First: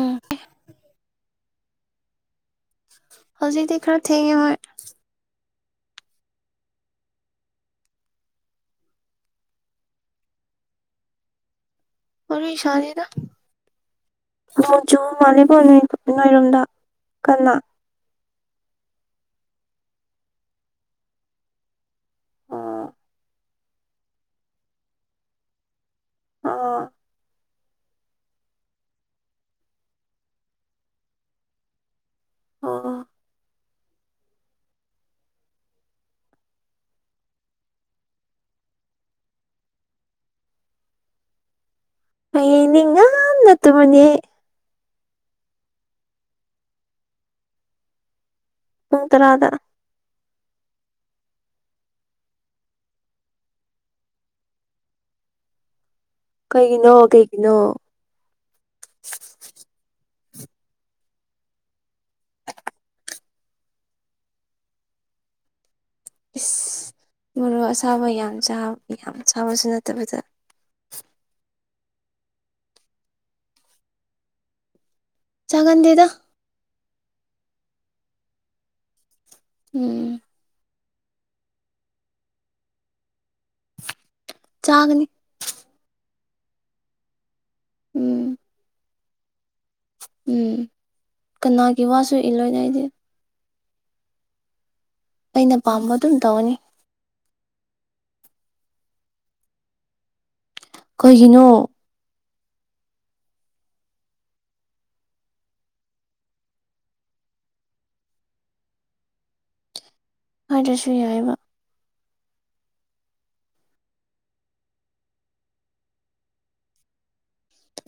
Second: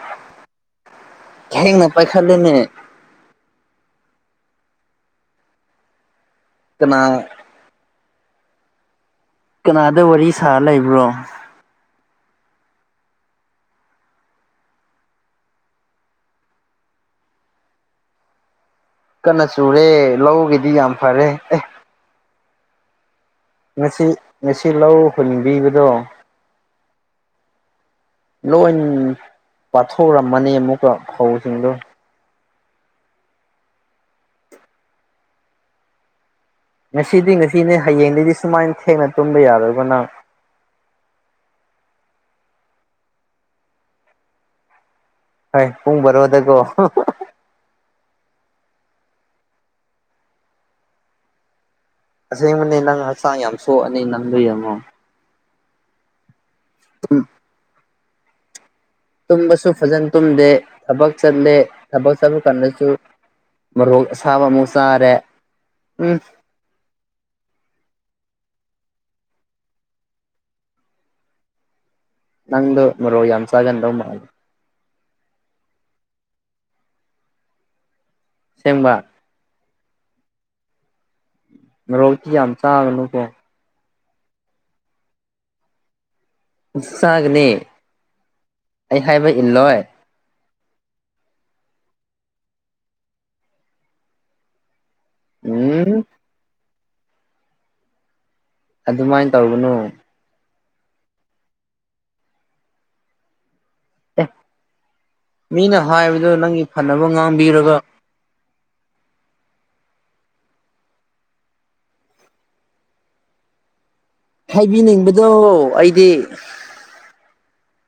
ꯎꯝ ꯊꯦꯡꯅ ꯄꯥꯏꯈꯠꯂꯦꯅꯦ ꯍꯧꯖꯤꯛꯇꯤ ꯈꯔ ꯊꯦꯡꯉꯦ ꯍꯣꯏ ꯀꯅꯥ ꯀꯅꯥꯗ ꯋꯥꯔꯤ ꯁꯥꯔ ꯂꯩꯕ꯭ꯔꯣ ꯋꯥꯔꯤ ꯁꯥꯗꯦꯗ ꯅꯣꯡ ꯆꯨꯕ ꯃꯥꯂꯕꯣ ꯅꯣ ꯅꫭꯏꯔꯣꯝꯗ ꯀꯟꯅ ꯀꯟꯅ ꯆꯨꯔꯦ ꯂꯧꯒꯤꯗꯤ ꯌꯥꯝ ꯐꯔꯦ ꯑꯦ ꯑꯣ ꯉꯁꯤ ꯉꯁꯤ ꯂꯧ ꯍꯨꯟꯕꯤꯕꯗꯣ ꯑꯣ ꯂꯣꯏ ꯄꯥꯊꯣꯛꯔꯝꯃꯅꯤ ꯑꯃꯨꯛꯀ ꯐꯧꯁꯤꯡꯗꯣ ꯑꯣ ꯉꯁꯤꯗꯤ ꯉꯁꯤꯅꯦ ꯍꯌꯦꯡꯗꯒꯤꯩꯗꯤ ꯁꯨꯃꯥꯏꯅ ꯊꯦꯡꯅ ꯇꯨꯝꯕ ꯌꯥꯗꯕꯅ ꯑꯩꯅꯤꯡꯉ ꯑꯠꯇ ꯃꯅꯤꯦ ꯍꯣꯏ ꯄꯨꯡ ꯔꯣꯗꯀꯣ ꯎ ꯇꯔꯥꯗ ꯑꯁꯦꯡꯕꯅꯦ ꯅꯪ ꯍꯛꯆꯥꯡ ꯌꯥꯝ ꯁꯣꯛꯑꯅꯤ ꯅꯪꯗꯏꯔꯃꯣ ꯀꯩꯒꯤꯅꯣ ꯀꯩꯒꯤꯅꯣ ꯇꯨꯝꯕꯁꯨ ꯐꯖꯅ ꯇꯨꯝꯗꯦ ꯊꯕꯛ ꯆꯠꯂꯦ ꯊꯕꯛ ꯆꯠꯄ ꯀꯥꯟꯗꯁꯨ ꯃꯔꯣꯛ ꯑꯁꯥꯕ ꯑꯃꯨꯥꯎ ꯆꯥꯔꯦ ꯎꯝ ꯏꯁ ꯃꯔꯨ ꯑꯁꯥꯕ ꯌꯥꯝ ꯌꯥꯝ ꯆꯥꯕꯁꯨ ꯅꯠꯇꯕꯗ ꯅꯪꯗꯨ ꯔꯣ ꯌꯥꯝꯁꯒꯟꯗꯧ ꯃꯥꯦ ꯆꯒꯟꯗꯦꯗ ꯁꯦꯝꯦꯡꯕ ꯎꯝ ꯔꯣꯛꯇꯤ ꯌꯥꯝ ꯆꯥꯕꯅꯨꯀꯣ ꯆꯥꯒꯅꯤ ꯁꯥꯅꯦ ꯎꯝ ꯑꯩ ꯍꯥꯏꯕ ꯏꯜꯂꯣꯏ ꯎꯝ ꯀꯅꯥꯒꯤ ꯋꯥꯁꯨ ꯏ ꯂꯣꯏꯅꯣ ꯑꯩꯗꯤ ꯑꯩꯅ ꯄꯥꯝꯕ ꯎꯝ ꯑꯗꯨꯝ ꯇꯧꯔꯅꯤ ꯑꯗꯨꯃꯥꯏꯅ ꯇꯒꯅꯨ ꯀꯩꯒꯤꯅꯣ ꯑꯦ ꯃꯤꯅ ꯍꯥꯏꯕꯗꯨ ꯅꯪꯒꯤ ꯐꯅꯕ ꯉꯥꯡꯕꯤꯔꯒ ꯍꯥꯏꯗꯁꯨ ꯌꯥꯏꯑꯕ ꯍꯥꯏꯕꯤꯅꯤꯡꯕꯗꯣ ꯑꯩꯗꯤ꯫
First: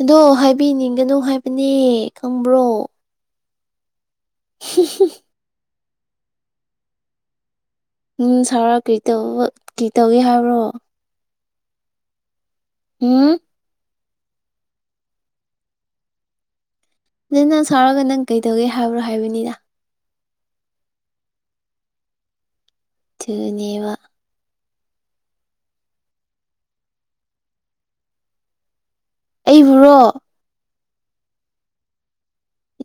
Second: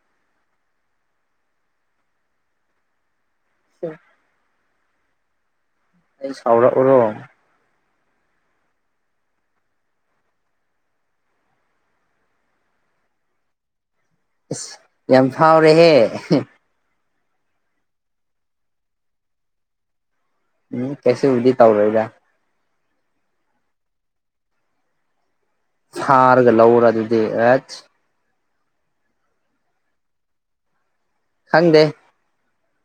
ꯑꯗꯣ ꯍꯥꯏꯕꯤꯅꯤꯡꯒꯅꯨ ꯍꯥꯏꯕꯅꯦ ꯈꯪꯕ꯭ꯔꯣ꯫ [inaudible] [unintelligible] ꯑꯩ ꯁꯥꯎꯔꯛꯎꯔꯣ꯫ ꯎꯝ ꯁꯥꯔ ꯀꯔꯤꯇꯧꯕ ꯀꯩ ꯇꯧꯒꯦ ꯍꯥꯏꯕ꯭ꯔꯣ꯫ ꯍꯨꯝ꯫ ꯑꯁ ꯌꯥꯝ ꯐꯥꯎꯔꯦꯍꯦ꯫ ꯅꯠꯇꯦ ꯅꯪ ꯁꯥꯎꯔꯒ ꯅꯪ ꯀꯩꯗꯧꯒꯦ ꯍꯥꯏꯕ꯭ꯔꯣ ꯍꯥꯏꯕꯅꯤꯗ꯫ ꯎꯝ ꯀꯩꯁꯨꯕꯨꯗꯤ ꯇꯧꯔꯣꯏꯗ꯫ ꯑꯗꯨꯅꯤꯕ꯫ ꯍꯥꯔꯒ ꯂꯧꯔ ꯑꯗꯨꯗꯤ ꯑꯦꯠ꯫ ꯑꯩꯕꯨꯨꯔꯣ꯫ ꯈꯪꯗꯦ꯫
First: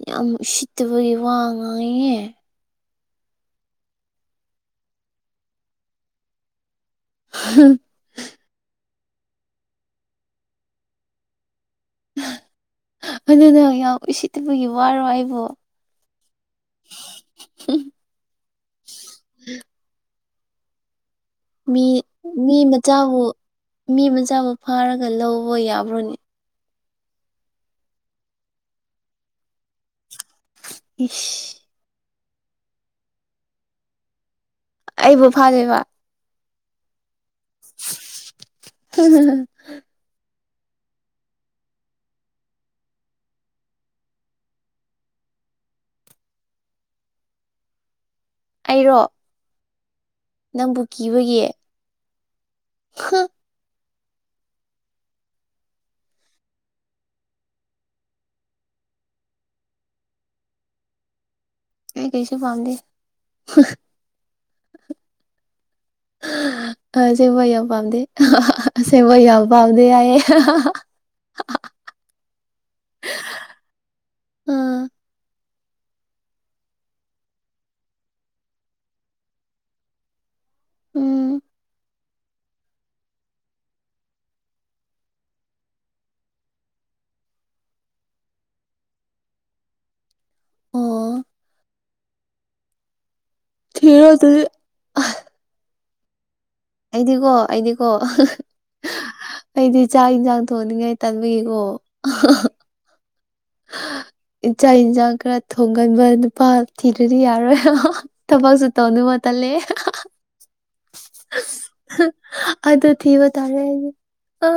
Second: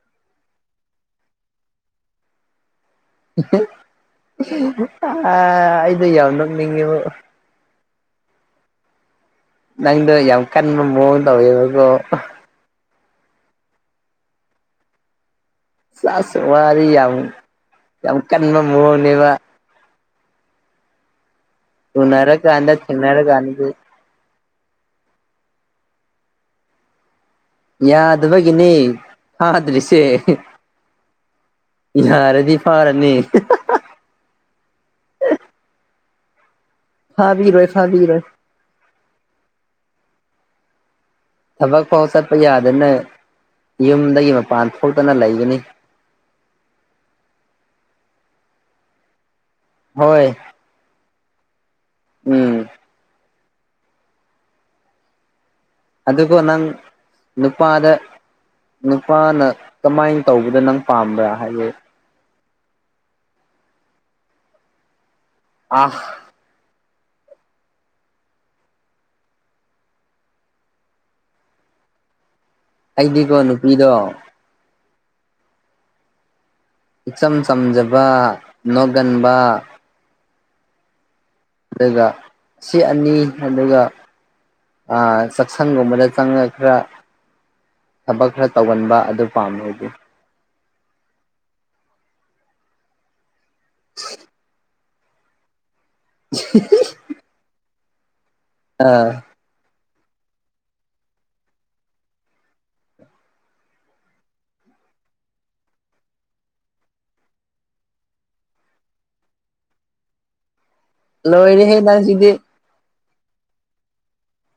ꯌꯥꯝ ꯁꯤꯠꯇꯕꯒꯤ ꯋꯥ ꯉꯥꯡꯉꯤꯌꯦ꯫ ꯑꯩꯗꯣ ꯌꯥꯝ ꯅꯣꯛꯅꯤꯡꯉꯦꯕꯣ꯫ [unintelligible] ꯅꯪꯗꯣ ꯌꯥꯝ ꯀꯟꯕ ꯃꯑꯣꯡ ꯇꯧꯋꯦꯕꯀꯣ꯫ ꯑꯗꯨꯗꯣ ꯌꯥꯝ ꯎꯁꯤꯠꯇꯥꯕꯒꯤ ꯋꯥꯔꯣ ꯑꯩꯕꯨ꯫ ꯁꯥꯁ ꯋꯥꯔꯤ ꯌꯥꯝ ꯌꯥꯝ ꯀꯟꯕ ꯃꯑꯣꯡꯅꯦꯕ꯫ ꯃꯤ ꯃꯤ ꯎꯅꯔꯀꯥꯟꯗ ꯃꯆꯥꯕꯨ ꯊꯦꯡꯅꯔꯀꯥꯟꯗꯗꯤ ꯃꯤ ꯃꯆꯥꯕꯨ ꯐꯥꯔꯒ ꯂꯧꯕ ꯌꯥꯕ꯭ꯔꯣꯅꯦ꯫ ꯌꯥꯗꯕꯒꯤꯅꯤ ꯐꯥꯗꯔꯤꯁꯦ꯫ ꯏꯁ꯫ ꯌꯥꯔꯗꯤ ꯐꯥꯔꯅꯤ꯫ ꯑꯩꯕꯨ ꯐꯗꯣꯏꯕ꯫ ꯐꯕꯤꯔꯣꯏ ꯐꯕꯤꯔꯣꯏ꯫ [unintelligible] ꯊꯕꯛ ꯐꯥꯎ ꯆꯠꯄ ꯌꯥꯗꯅ ꯌꯨꯝꯗꯒꯤ ꯃꯄꯥꯟ ꯊꯣꯛꯇꯅ ꯂꯩꯒꯅꯤ꯫ ꯑꯩꯔꯣ꯫ ꯍꯣꯏ꯫ ꯅꯪꯕꯨ ꯀꯤꯕꯒꯤ꯫ ꯎꯝ꯫ [unintelligible] ꯑꯗꯨꯒꯣ ꯅꯪ ꯅꯨꯄꯥꯗ ꯅꯨꯄꯥꯅ ꯀꯃꯥꯏꯅ ꯇꯧꯕꯗ ꯅꯪ ꯄꯥꯝꯕ꯭ꯔꯥ ꯍꯥꯏꯗꯤ꯫ ꯑꯩ ꯀꯩꯁꯨ ꯄꯥꯝꯗꯦ [unintelligible] ꯑ꯫ ꯁꯦꯕ ꯌꯥꯝ ꯑꯁꯦꯡꯕꯩ ꯌꯥꯝ ꯄꯥꯝꯗꯦ ꯍꯥꯏꯌꯦ꯫ ꯑꯩꯗꯤꯀꯣ ꯅꯨꯄꯤꯗꯣ ꯑꯥ ꯏꯆꯝ ꯆꯝꯖꯕ ꯅꯣꯛꯒꯟꯕ꯫ ꯎꯝ꯫ ꯑꯗꯨꯒ ꯁꯤ ꯑꯅꯤ ꯑꯗꯨꯒ ꯑꯥ ꯆꯥꯛꯁꯪꯒꯨꯝꯕꯗ ꯆꯪꯉ ꯈꯔ ꯊꯕꯛ ꯈꯔ ꯇꯧꯒꯟꯕ ꯑꯗꯨ ꯄꯥꯝꯃꯦ ꯑꯩꯗꯤ꯫ ꯑꯣ ꯊꯤꯔꯣ ꯑꯗꯨꯗꯤ꯫ [unintelligible] ꯑꯩꯗꯤꯀꯣ ꯑꯩꯗꯤꯀꯣ꯫ ꯑꯥ꯫ ꯑꯩꯗꯤ ꯆꯥꯛ ꯌꯦꯟꯁꯥꯡ ꯊꯣꯡꯅꯤꯡꯉꯥꯏ ꯇꯟꯕꯤꯒꯤꯀꯣ [inaudible] ꯏꯆꯥꯥꯛ ꯏꯟꯁꯥꯡ ꯈꯔ ꯊꯣꯡꯒꯟꯕ ꯅꯨꯄꯥ ꯊꯤꯔꯗꯤ ꯌꯥꯔꯣꯏ ꯇꯕꯥꯒꯁꯨ ꯇꯅ ꯃꯥ ꯇꯂꯦ ꯂꯣꯏꯔꯤ ꯍꯦ ꯅꯁꯤꯗꯤ ꯑꯗꯨ ꯊꯤꯕ ꯇꯥꯔꯦꯗꯤ ꯑ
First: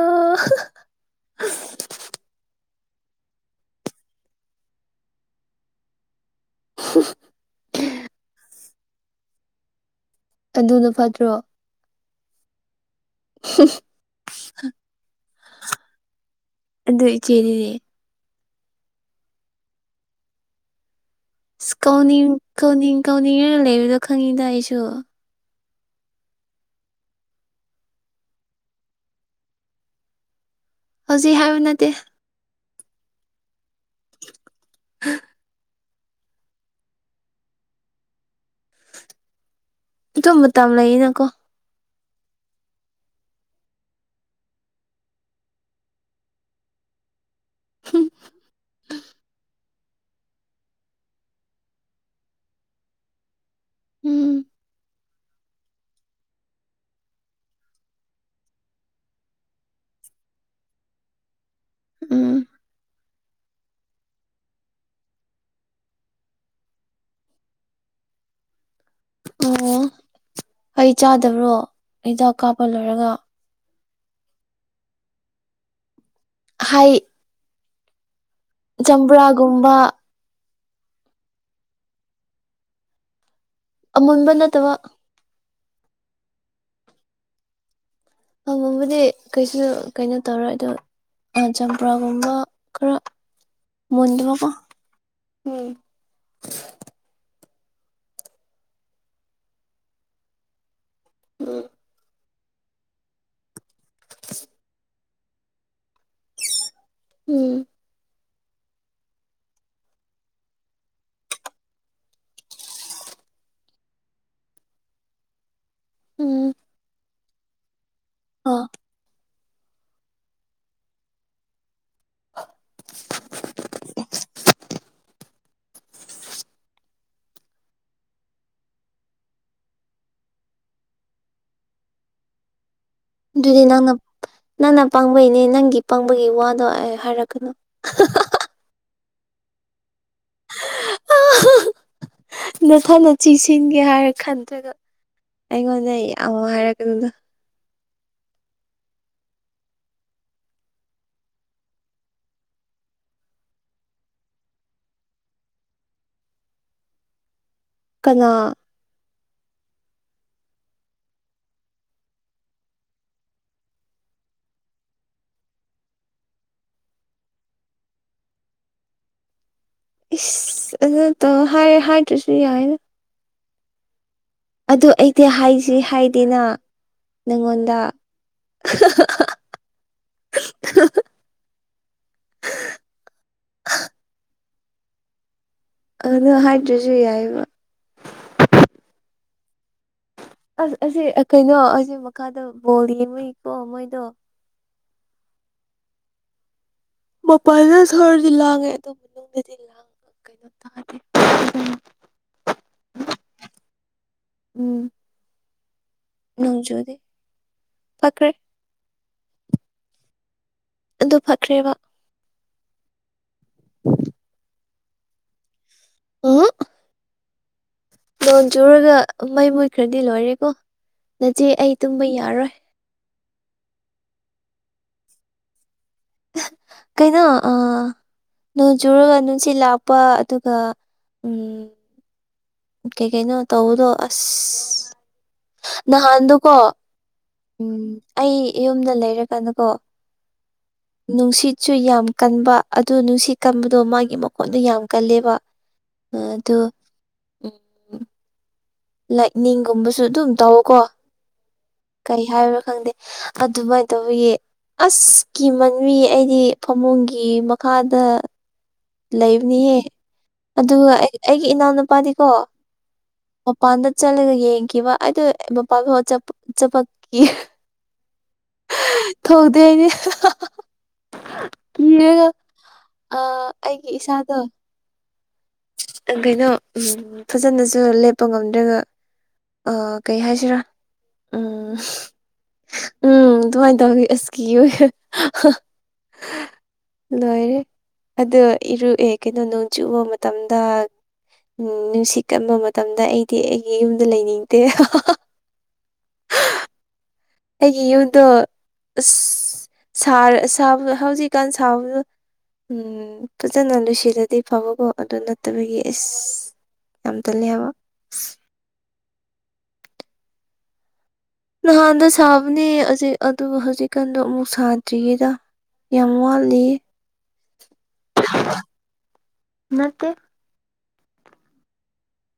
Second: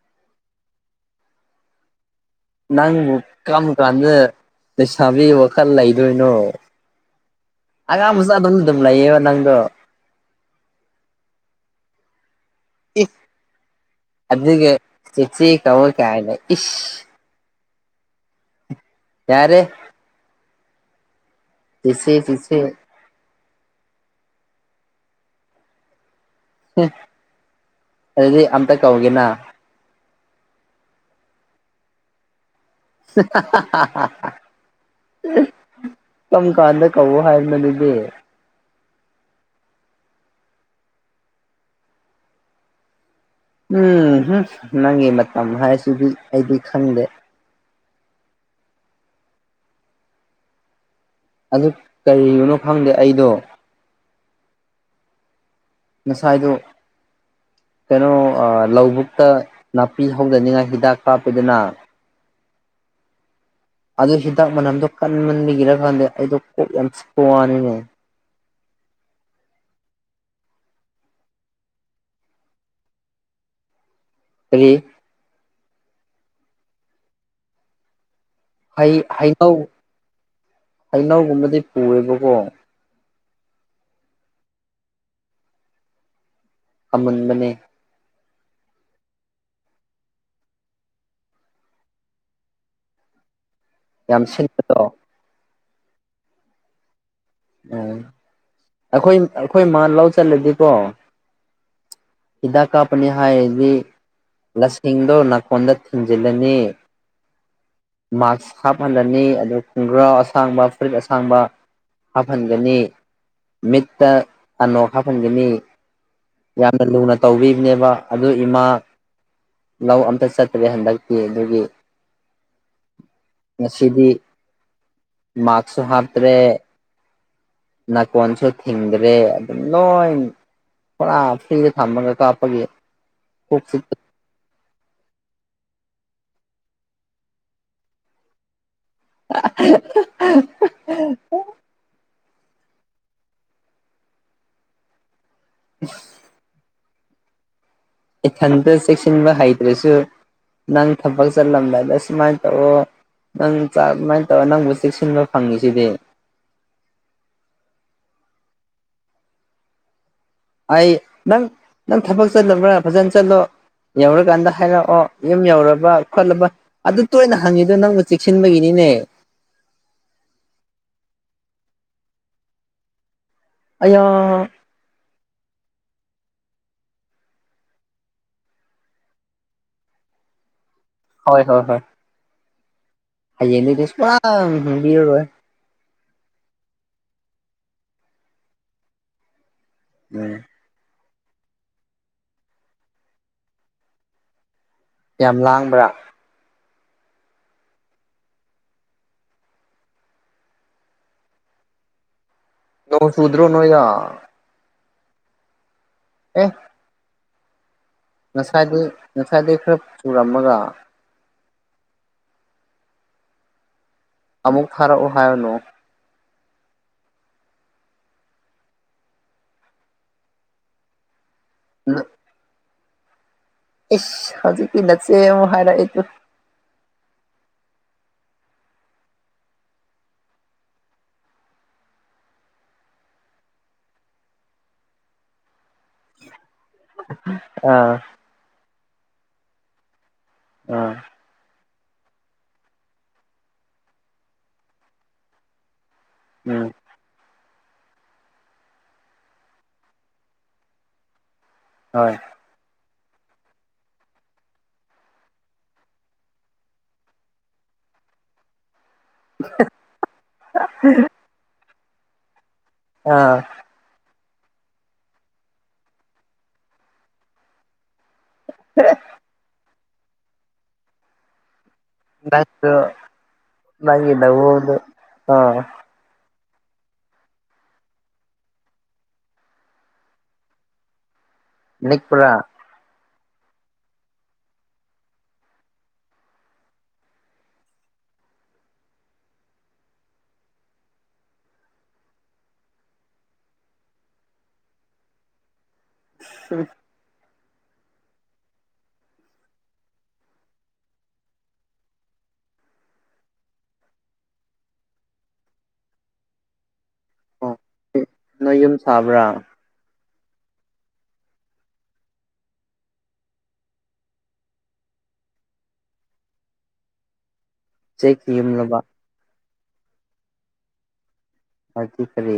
ꯅꯪꯕꯨ ꯀꯔꯝ ꯀꯥꯟꯝꯗ ꯂꯩꯁꯥꯕꯤ ꯋꯥꯈꯜ ꯂꯩꯗꯣꯏꯅꯣ ꯑ ꯑꯒꯥꯡ ꯃꯁꯥꯗꯣ ꯑꯗꯨꯝ ꯂꯩꯌꯦ ꯅꯪꯣ ꯑꯗꯨꯅ ꯐꯠꯇ꯭ꯔꯣ ꯏ ꯑꯗꯨꯒ ꯆꯦꯆꯤ ꯀꯋꯥ ꯀ ꯍꯥꯏꯂ ꯏꯁ ꯆꯔꯤꯅꯦ ꯌꯥꯔꯦ ꯑ ꯆꯦꯆꯦ ꯀꯅꯤꯡ ꯆꯦꯆꯦ ꯀꯅꯤꯡ ꯀꯥꯎꯅꯤꯡꯅ ꯂꯩꯕꯗꯣ ꯈꯪꯉꯤꯗ ꯑꯩꯁꯨ ꯑꯗꯨꯗꯤ ꯑꯝꯇ ꯀꯧꯒꯦꯅ ꯍꯧꯖꯤꯛ ꯍꯥꯏꯌ ꯅꯠꯇꯦ [unintelligible] ꯀꯝ ꯀꯥꯟꯗ ꯀꯋꯥꯨ ꯍꯥꯏ ꯃ ꯂꯩꯗꯦ ꯑꯗꯨ ꯃꯇꯝ ꯂꯩꯅꯀꯣ ꯎꯝ ꯅꯪꯒꯤ ꯃꯇꯝ ꯍꯥꯏꯁꯤꯗꯤ ꯑꯩꯗꯤ ꯈꯪꯗꯦ ꯎ ꯑꯗꯨ ꯀꯔꯤꯒꯤꯅꯣ ꯈꯪꯗꯦ ꯑꯩꯗꯣ ꯎꯝ ꯉꯁꯥꯏꯗꯨꯣ ꯀꯩꯅꯣ ꯂꯧꯕꯨꯛꯇ ꯅꯥꯄꯤ ꯍꯧꯗꯅꯤꯡꯉꯥꯏ ꯍꯤꯗꯥꯛ ꯀꯥꯞꯄꯗꯨꯅ ꯎꯝ ꯑꯗꯨ ꯍꯤꯗꯥꯛ ꯃꯅꯝꯗꯣ ꯀꯟꯃ ꯂꯤꯔꯀꯥꯟꯗ ꯑꯩꯗꯣ ꯀꯣꯛ ꯌꯥꯝ ꯆꯄꯅꯤꯅꯦ ꯑꯣ ꯑꯩ ꯆꯥꯗꯕ꯭ꯔꯣ ꯍꯤꯗꯥꯛ ꯀꯥꯞꯄ ꯂꯣꯏꯔꯒ ꯇꯔꯤ ꯍꯥꯏ ꯍꯩ ꯍꯩꯅꯧ ꯆꯝꯄ꯭ꯔꯥꯒꯨꯝꯕ ꯍꯩꯅꯧꯒꯨꯝꯕꯗꯤ ꯄꯨꯑꯦꯕꯀꯣ ꯃꯟꯕꯟꯅꯠꯇꯕ ꯑꯃꯨꯟꯕꯅꯤ ꯃꯕꯨꯗꯤ ꯀꯩꯁꯨ ꯀꯩꯅꯣ ꯇꯧꯔꯣꯏ ꯑꯗꯣ ꯑ ꯆꯝꯄ꯭ꯔꯥꯒꯨꯝꯕ ꯈꯔ ꯌꯥꯝ ꯃꯟꯖꯕ ꯁꯤꯟꯕꯗꯣ ꯀ ꯎꯝ ꯑꯩꯈꯣꯏ ꯑꯩꯈꯣꯏ ꯃꯥ ꯂꯧ ꯆꯠꯂꯗꯤꯀꯣ ꯍꯤꯗꯥꯛ ꯀꯥꯞꯄꯅꯤ ꯍꯥꯏꯔꯗꯤ ꯂꯁꯤꯡꯗꯣ ꯐꯣꯟꯗ ꯊꯤꯟꯖꯤꯜꯂꯅꯤ ꯎꯝ ꯃꯥꯛꯁ ꯍꯥꯞꯍꯜꯂꯅꯤ ꯑꯗꯨ ꯈꯣꯡꯒ꯭ꯔꯥ ꯑꯁꯥꯡꯕ ꯐꯨꯔꯤꯏꯠ ꯑꯁꯥꯡꯕ ꯍꯥꯞꯍꯟꯒꯅꯤ ꯃꯤꯠꯇ ꯑꯅꯣꯛ ꯍꯥꯞꯍꯟꯒꯅꯤ ꯎꯝ ꯌꯥꯝꯅ ꯂꯨꯅ ꯇꯧꯕꯤꯕꯅꯦꯕ ꯑꯗꯨ ꯑꯣ ꯏꯃꯥ ꯂꯧ ꯑꯝꯇ ꯆꯠꯇ꯭ꯔꯦ ꯍꯟꯗꯛꯇꯤ ꯑꯗꯨꯒꯤ ꯉꯁꯤꯗꯤ ꯃꯥꯔꯁꯨ ꯍꯥꯞꯇ꯭ꯔꯦ ꯅꯥꯀꯣꯟꯁꯨ ꯊꯤꯡꯗ꯭ꯔꯦ ꯑꯗꯨꯝ ꯂꯣꯏ ꯄꯨꯔꯥ ꯐ꯭ꯔꯤꯗ ꯊꯝꯃꯒ ꯀꯥꯞꯄꯒꯤ ꯀꯣꯛ ꯑꯗꯨꯗꯤ ꯅꯪꯅ ꯆꯤꯛꯄ ꯅꯪꯅ ꯄꯥꯡꯕꯩꯅꯦ ꯅꯪꯒꯤ ꯄꯥꯡꯕꯒꯤ ꯋꯥꯗꯣ ꯑꯩ ꯍꯥꯏꯔꯛꯀꯅꯨ [unintelligible] ꯅꯊꯅ ꯆꯤꯁꯤꯟꯒꯦ ꯍꯥꯏꯔ ꯈꯟꯗ꯭ꯔꯒ ꯑꯩꯉꯣꯟꯗ ꯑꯃ ꯍꯥꯏꯔꯛꯀꯗꯨꯗ ꯏꯊꯟꯇ ꯆꯦꯛꯁꯤꯟꯕ ꯍꯩꯇ꯭ꯔꯁꯨ ꯅꯪ ꯊꯕꯛ ꯆꯠꯂꯝꯗꯥꯗ ꯁꯨꯃꯥꯏꯅ ꯇꯧꯑꯣ ꯅꯪ ꯆ ꯑꯗꯨꯃꯥꯏꯅ ꯇꯧꯔ ꯅꯪꯕꯨ ꯆꯦꯛꯁꯤꯟꯕ ꯐꯪꯉꯤꯁꯤꯗꯤ ꯀꯅꯥ ꯑꯩ ꯅꯪ ꯅꯪ ꯊꯕꯛ ꯆꯠꯂꯕ꯭ꯔꯥ ꯐꯖꯅ ꯆꯠꯂꯣ ꯌꯧꯔꯀꯥꯟꯗ ꯍꯥꯏꯔꯛꯑꯣ ꯌꯨꯝ ꯌꯧꯔꯕ ꯈꯣꯠꯂꯕ ꯑꯗꯨ ꯇꯣꯏꯅ ꯍꯪꯉꯤꯗꯣ ꯅꯪꯕꯨ ꯆꯦꯛꯁꯤꯟꯕꯒꯤꯅꯤꯅꯦ ꯏꯁ ꯑꯗꯨ ꯇ ꯍꯥꯏ ꯍꯥꯏꯗ꯭ꯔꯁꯨ ꯌꯥꯏꯅ ꯑ ꯑꯗꯨ ꯑꯩꯗꯤ ꯍꯥꯏꯁꯤ꯭ꯔꯤ ꯍꯥꯏꯗꯅ ꯅꯪꯉꯣꯟꯗ [unintelligible] [unintelligible] ꯍꯣꯏ ꯍꯣꯏ ꯍꯣꯏ ꯍꯥꯏꯌꯦꯡꯅꯤꯇꯁ ꯄꯨꯔꯥ ꯍꯤꯟꯗꯤ ꯔꯣꯏꯦ ꯑꯗꯨꯗ ꯍꯥꯏꯗ꯭ꯔꯁꯨ ꯌꯥꯏꯑꯕ ꯎꯝ ꯑꯁ ꯑꯁꯤꯁ ꯀꯩꯅꯣ ꯑꯁꯤꯁꯦ ꯃꯈꯥꯗ ꯕꯣꯜ ꯌꯦꯡꯉꯨꯏꯀꯣ ꯃꯣꯏꯗꯣ ꯌꯥꯝ ꯂꯥꯡꯕ꯭ꯔꯥ ꯃꯄꯜꯅ ꯁꯣꯔꯗꯤ ꯂꯥꯡꯉꯦ ꯑꯗꯨ ꯃꯅꯨꯡꯗꯗꯤꯦ ꯅ ꯁꯨꯗ꯭ꯔꯣ ꯅ ꯌꯥ ꯎꯝ ꯅꯣꯡꯖꯨꯗꯤ ꯐꯈ꯭ꯔꯦ ꯉꯁꯥꯏꯗꯒꯤꯩ ꯉꯁꯥꯏꯗꯒꯤꯩ ꯈꯔ ꯆꯨꯔꯝꯃꯒ ꯑꯗꯨ ꯐꯈ꯭ꯔꯦꯕ ꯎ ꯑꯃꯨꯛ ꯐꯔꯛꯎ ꯍꯥꯏꯔꯅꯨ ꯂꯣꯟ ꯆꯨꯔꯒ ꯃꯩ ꯃꯨꯠꯈ꯭ꯔꯗꯤ ꯂꯣꯏꯔꯦꯀꯣ ꯅꯆꯦ ꯑꯩ ꯇꯨꯝꯕ ꯌꯥꯔꯣꯏ ꯏꯁ ꯍꯧꯖꯤꯛꯀꯤ ꯅꯠꯁꯦ ꯑꯃꯨ ꯍꯥꯏꯔꯛꯑꯦ ꯀꯩꯅꯣ ꯑ ꯅꯣꯡ ꯆꯨꯔꯒ ꯅꯨꯡꯁꯤꯠ ꯂꯥꯛꯄ ꯑꯗꯨꯒ ꯀꯩ ꯀꯩꯅꯣ ꯇꯧꯕꯗꯣ ꯑꯁ ꯅꯍꯥꯟꯗꯨꯀꯣ ꯎꯝ ꯑꯥ ꯑꯩ ꯌꯨꯝꯗ ꯂꯩꯔꯀꯅꯨꯀꯣ ꯎꯝ ꯅꯨꯡꯁꯤꯠꯁꯨ ꯌꯥꯝ ꯀꯟꯕ ꯑꯗꯨ ꯅꯨꯡꯁꯤꯠ ꯀꯟꯕꯗꯣ ꯃꯥꯒꯤ ꯃꯈꯣꯟꯠꯅ ꯌꯥꯝ ꯀꯜꯂꯦꯕ ꯑꯗꯣ ꯎꯝ ꯎꯝ ꯂꯥꯏꯅꯤꯡꯒꯨꯝꯕꯁꯨ ꯑꯗꯨꯝ ꯇꯧꯋꯀꯣ ꯍꯣꯏ ꯀꯔꯤ ꯍꯥꯏꯕ꯭ꯔꯣ ꯈꯪꯗꯦ ꯑꯗꯨꯃꯥꯏꯅ ꯇꯧꯧꯕꯒꯤ ꯑꯁꯀꯤ ꯃꯟꯕꯤ ꯑꯩꯗꯤ ꯐꯃꯨꯡꯒꯤ ꯃꯈꯥꯗ ꯂꯩꯕꯅꯤꯍꯦ ꯑꯗꯨꯒ ꯑꯩꯒꯤ ꯏꯅꯥꯎꯅꯨꯄꯥꯗꯤꯀꯣ ꯑꯥ ꯃꯄꯥꯟꯗ ꯆꯠꯂꯒ ꯌꯦꯡꯈꯤꯕ ꯑꯩꯗꯣ ꯃꯄꯗ ꯆꯄ [unintelligible] ꯊꯣꯛꯣꯡꯇꯦ ꯍꯥꯏꯅꯦ ꯗꯏꯇ ꯏꯁꯁꯥꯗ ꯀꯩꯅꯣ ꯐꯖꯅꯁꯨ ꯂꯦꯞꯄ ꯉꯝꯗ꯭ꯔꯒ ꯑ ꯀꯩ ꯍꯥꯏꯁꯤꯔꯥ ꯎꯝ ꯅꯤꯛꯄ꯭ꯔꯥ ꯎꯝ ꯑꯗꯨꯃꯥꯏꯅ ꯇꯧꯋ ꯑꯁꯀꯤ ꯑꯣꯏ ꯂꯣꯏꯔꯦ ꯑꯗ ꯏꯔꯨꯑꯦ ꯀꯩꯅꯣ ꯅꯣꯡ ꯆꯨꯕ ꯃꯇꯝꯗ ꯎꯝ ꯅꯨꯡꯁꯤꯠ ꯀꯟꯕ ꯃꯇꯝꯗ ꯑꯩꯗꯤ ꯑꯩꯒꯤ ꯌꯨꯝꯗ ꯂꯩꯅꯤꯡꯗꯦ ꯎ ꯑꯩꯒꯤ ꯌꯨꯝꯗꯣ ꯑ ꯁꯥꯕ ꯍꯧꯖꯤꯛꯀꯥꯟ ꯁꯥꯕꯗ ꯎꯝ ꯐꯖꯅ ꯂꯣꯏꯁꯤꯜꯂꯗꯤ ꯐꯕꯀꯣ ꯑꯗꯨ ꯅꯠꯇꯕꯒꯤ ꯑꯦꯁ ꯌꯥꯝꯝ ꯇ ꯂ ꯍꯥꯏꯕ ꯅꯣꯏ ꯌꯨꯝ ꯁꯥꯕ꯭ꯔꯥ ꯅꯍꯥꯟꯗ ꯁꯥꯕꯅꯦꯛ ꯑꯗꯨ ꯍꯧꯖꯤꯛꯀꯥꯟꯗꯣ ꯑꯃꯨꯛ ꯁꯥꯗ꯭ꯔꯤꯌꯦꯗ ꯌꯥꯝ ꯋꯥꯠꯂꯤ ꯆꯦꯛ ꯀ ꯌꯨꯝꯂꯕ ꯅꯠꯇꯦ ꯍꯧꯗꯤ ꯀꯔꯤ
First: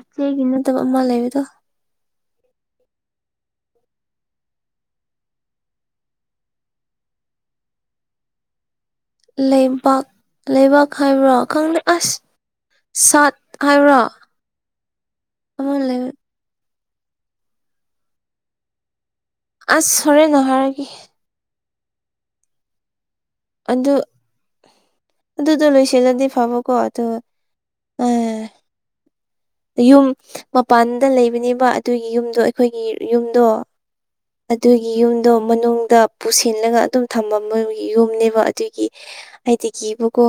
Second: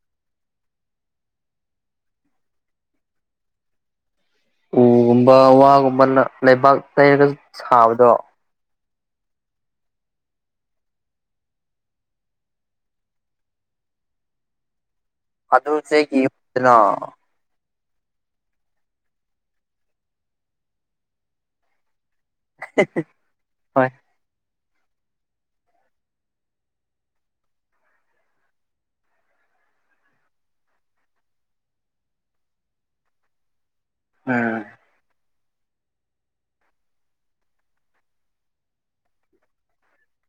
ꯏꯆꯦꯒꯤ ꯅꯠꯇꯕ ꯑꯃ ꯂꯩꯕꯗꯣ ꯎꯒꯨꯝꯕ ꯋꯥꯒꯨꯝꯕ ꯂꯩꯕꯥꯛ ꯂꯩꯩꯔꯒ ꯁꯥꯕꯗꯣ ꯂꯩꯕꯥꯛ ꯂꯩꯕꯥꯛ ꯍꯥꯏꯕ꯭ꯔꯣ ꯈꯪꯗ ꯑꯁ ꯁꯥꯠ ꯍꯥꯏꯔꯣ ꯑꯗꯨꯁꯒꯤꯅ ꯑꯁ ꯍꯔ ꯅꯍꯔ ꯀ [inaudible] ꯍꯣꯏ ꯑꯗꯨ ꯑꯗꯨꯗꯣ ꯂꯣꯏꯁꯤꯜꯂꯗꯤ ꯐꯕꯀꯣ ꯑ ꯌꯨꯝ ꯃꯄꯥꯟꯗ ꯂꯩꯕꯅꯦꯕ ꯑꯗꯨꯒꯤ ꯌꯨꯝꯗꯣ ꯑꯩꯈꯣꯏꯒꯤ ꯌꯨꯝꯗꯣ ꯎꯝ ꯑꯗꯨ ꯒꯤ ꯌꯨꯝꯗꯣ ꯃꯅꯨꯡꯗ ꯄꯨꯁꯤꯜꯂꯒ ꯑꯗꯨꯝ ꯊꯝꯃꯝꯕꯒꯤ ꯌꯨꯝꯅꯦꯕ ꯑꯗꯨꯒꯤ ꯑꯩꯗꯤ ꯀꯤꯕꯀꯣ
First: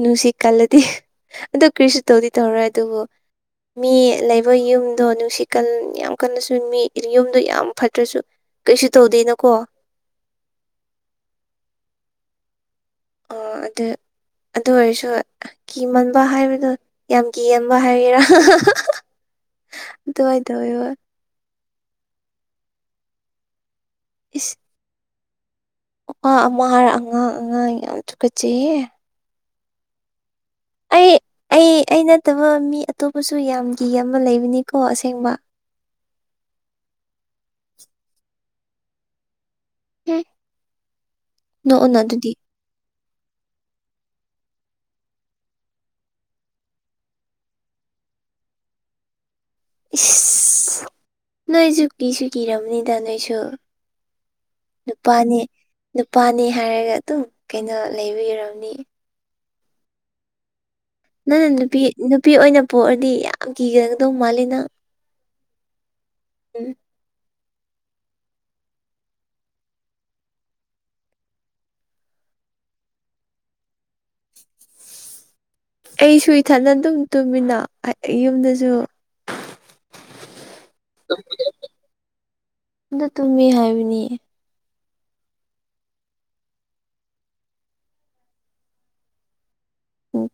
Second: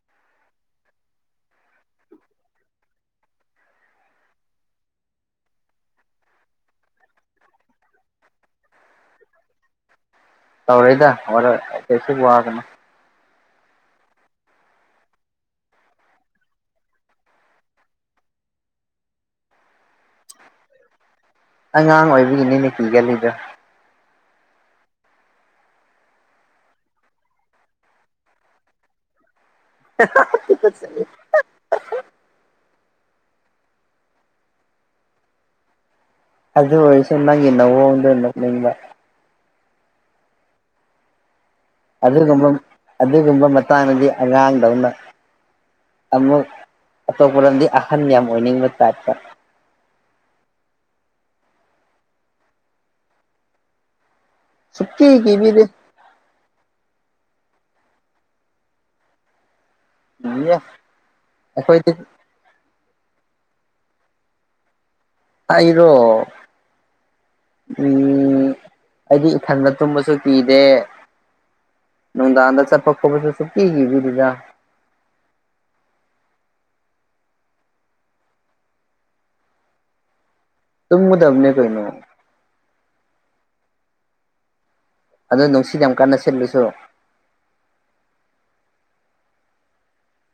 ꯅꯨꯡꯁꯤ ꯀꯜꯂꯗꯤ ꯑꯗꯨ ꯀ꯭ꯔꯤꯁꯨ ꯇꯧꯗꯤ ꯇꯧꯔꯣꯏ ꯑꯗꯨꯕꯨ ꯃꯤ ꯂꯩꯕ ꯌꯨꯝꯗꯣ ꯅꯨꯡꯁꯤꯀꯜ ꯌꯥꯝ ꯀꯟꯅꯁꯨ ꯃꯤ ꯌꯨꯝꯗꯣ ꯌꯥꯝ ꯐꯠꯇ꯭ꯔꯁꯨ ꯀꯩꯁꯨ ꯇꯧꯗꯦꯅꯀꯣ ꯇꯧꯔꯦꯗ ꯍ ꯀꯩꯁꯨ ꯋꯥꯒꯅ ꯑꯣ ꯑꯗꯨ ꯑꯗꯨ ꯑꯣꯏꯔꯁꯨ ꯀꯤꯃꯟꯕ ꯍꯥꯏꯕꯗꯣ ꯌꯥꯝ ꯀꯤꯍꯟꯕ ꯍꯥꯏꯒꯦꯔꯥ ꯑ ꯑꯗꯨ ꯍꯣꯏꯗ ꯑꯣꯏ ꯑꯉꯥꯡ ꯑꯣꯏꯕꯒꯤꯅꯤꯅꯦ ꯀꯤ ꯒꯜꯂꯤꯗꯣ ꯏꯁ ꯑꯥ ꯑꯃꯨꯛ ꯑꯔ ꯑꯉꯥꯡ ꯑꯉꯥꯡ ꯌꯥꯝ ꯆꯀꯠꯆꯦꯌꯦ [inaudible] ꯑꯩ ꯑꯩ ꯑꯩ ꯅꯠꯇꯕ ꯃꯤ ꯑꯇꯣꯞꯄꯁꯨ ꯌꯥꯝꯒꯤꯤ ꯑꯃ ꯂꯩꯕꯅꯤꯀꯣ ꯑꯁꯦꯡꯕ ꯑꯗꯨ ꯑꯣꯏꯔꯁꯨꯦ ꯅꯪꯒꯤ ꯅꯑꯣꯡꯗ ꯅꯛꯅꯤꯡꯕ ꯍꯝ ꯅꯣꯛꯑꯣꯅ ꯑꯗꯨꯗꯤ ꯑꯗꯨꯒꯨꯝꯕ ꯑꯗꯨꯒꯨꯝꯕ ꯃꯇꯥꯡꯗꯗꯤ ꯑꯉꯥꯡꯗꯧꯅ ꯑꯃꯨꯛ ꯑꯇꯣꯞꯄ ꯂꯣꯗꯤ ꯑꯍꯟ ꯌꯥꯝ ꯑꯣꯏꯅꯤꯡꯕ ꯇꯥꯏꯞꯇ ꯏꯁ ꯅꯣꯏꯁꯨ ꯀꯤꯁꯨ ꯀꯤꯔꯕꯅꯤꯗ ꯅꯣꯏꯁꯨ ꯁꯨꯛꯀꯤ ꯅꯨꯄꯥꯅꯤ ꯀꯤꯕꯤꯗꯦ ꯅꯨꯄꯥꯅꯤ ꯍꯥꯏꯔꯒ ꯑꯗꯨꯝ ꯀꯩꯅꯣ ꯂꯩꯕꯤꯔꯝꯅꯤ ꯎ ꯅꯪꯅ ꯅꯨꯄꯤ ꯅꯨꯄꯤ ꯑꯣꯏꯅ ꯄꯣꯛꯑꯗꯤ ꯌꯥꯝ ꯀꯤꯒꯗꯒꯗꯧ ꯃꯥꯜꯂꯤꯅ ꯑ ꯏꯔꯣ ꯎꯝ ꯎ ꯑꯩꯗꯤ ꯏꯊꯟꯗ ꯇꯨꯝꯕꯁꯨ ꯄꯤꯗꯦ ꯅꯅꯨꯡꯗꯥꯗ ꯆꯄ ꯈ ꯄꯁꯨꯛꯤꯗ ꯑꯩꯁꯨ ꯏꯊꯅ ꯑꯗꯨꯝ ꯇꯨꯝꯃꯤꯅ ꯌꯨꯝꯗꯁꯨ ꯇꯨꯃꯨꯗꯝꯝꯅꯦ ꯀꯣꯏꯅ ꯑ ꯇꯨꯝꯃꯤ ꯍꯥꯏꯕꯅꯤꯌꯦ ꯑꯗꯨꯣ ꯅꯨꯡꯁꯤꯠ ꯌꯥꯝ ꯀꯥꯟꯟꯅ ꯁꯤꯠꯂꯨꯁꯨ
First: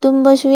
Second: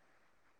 ꯇꯁ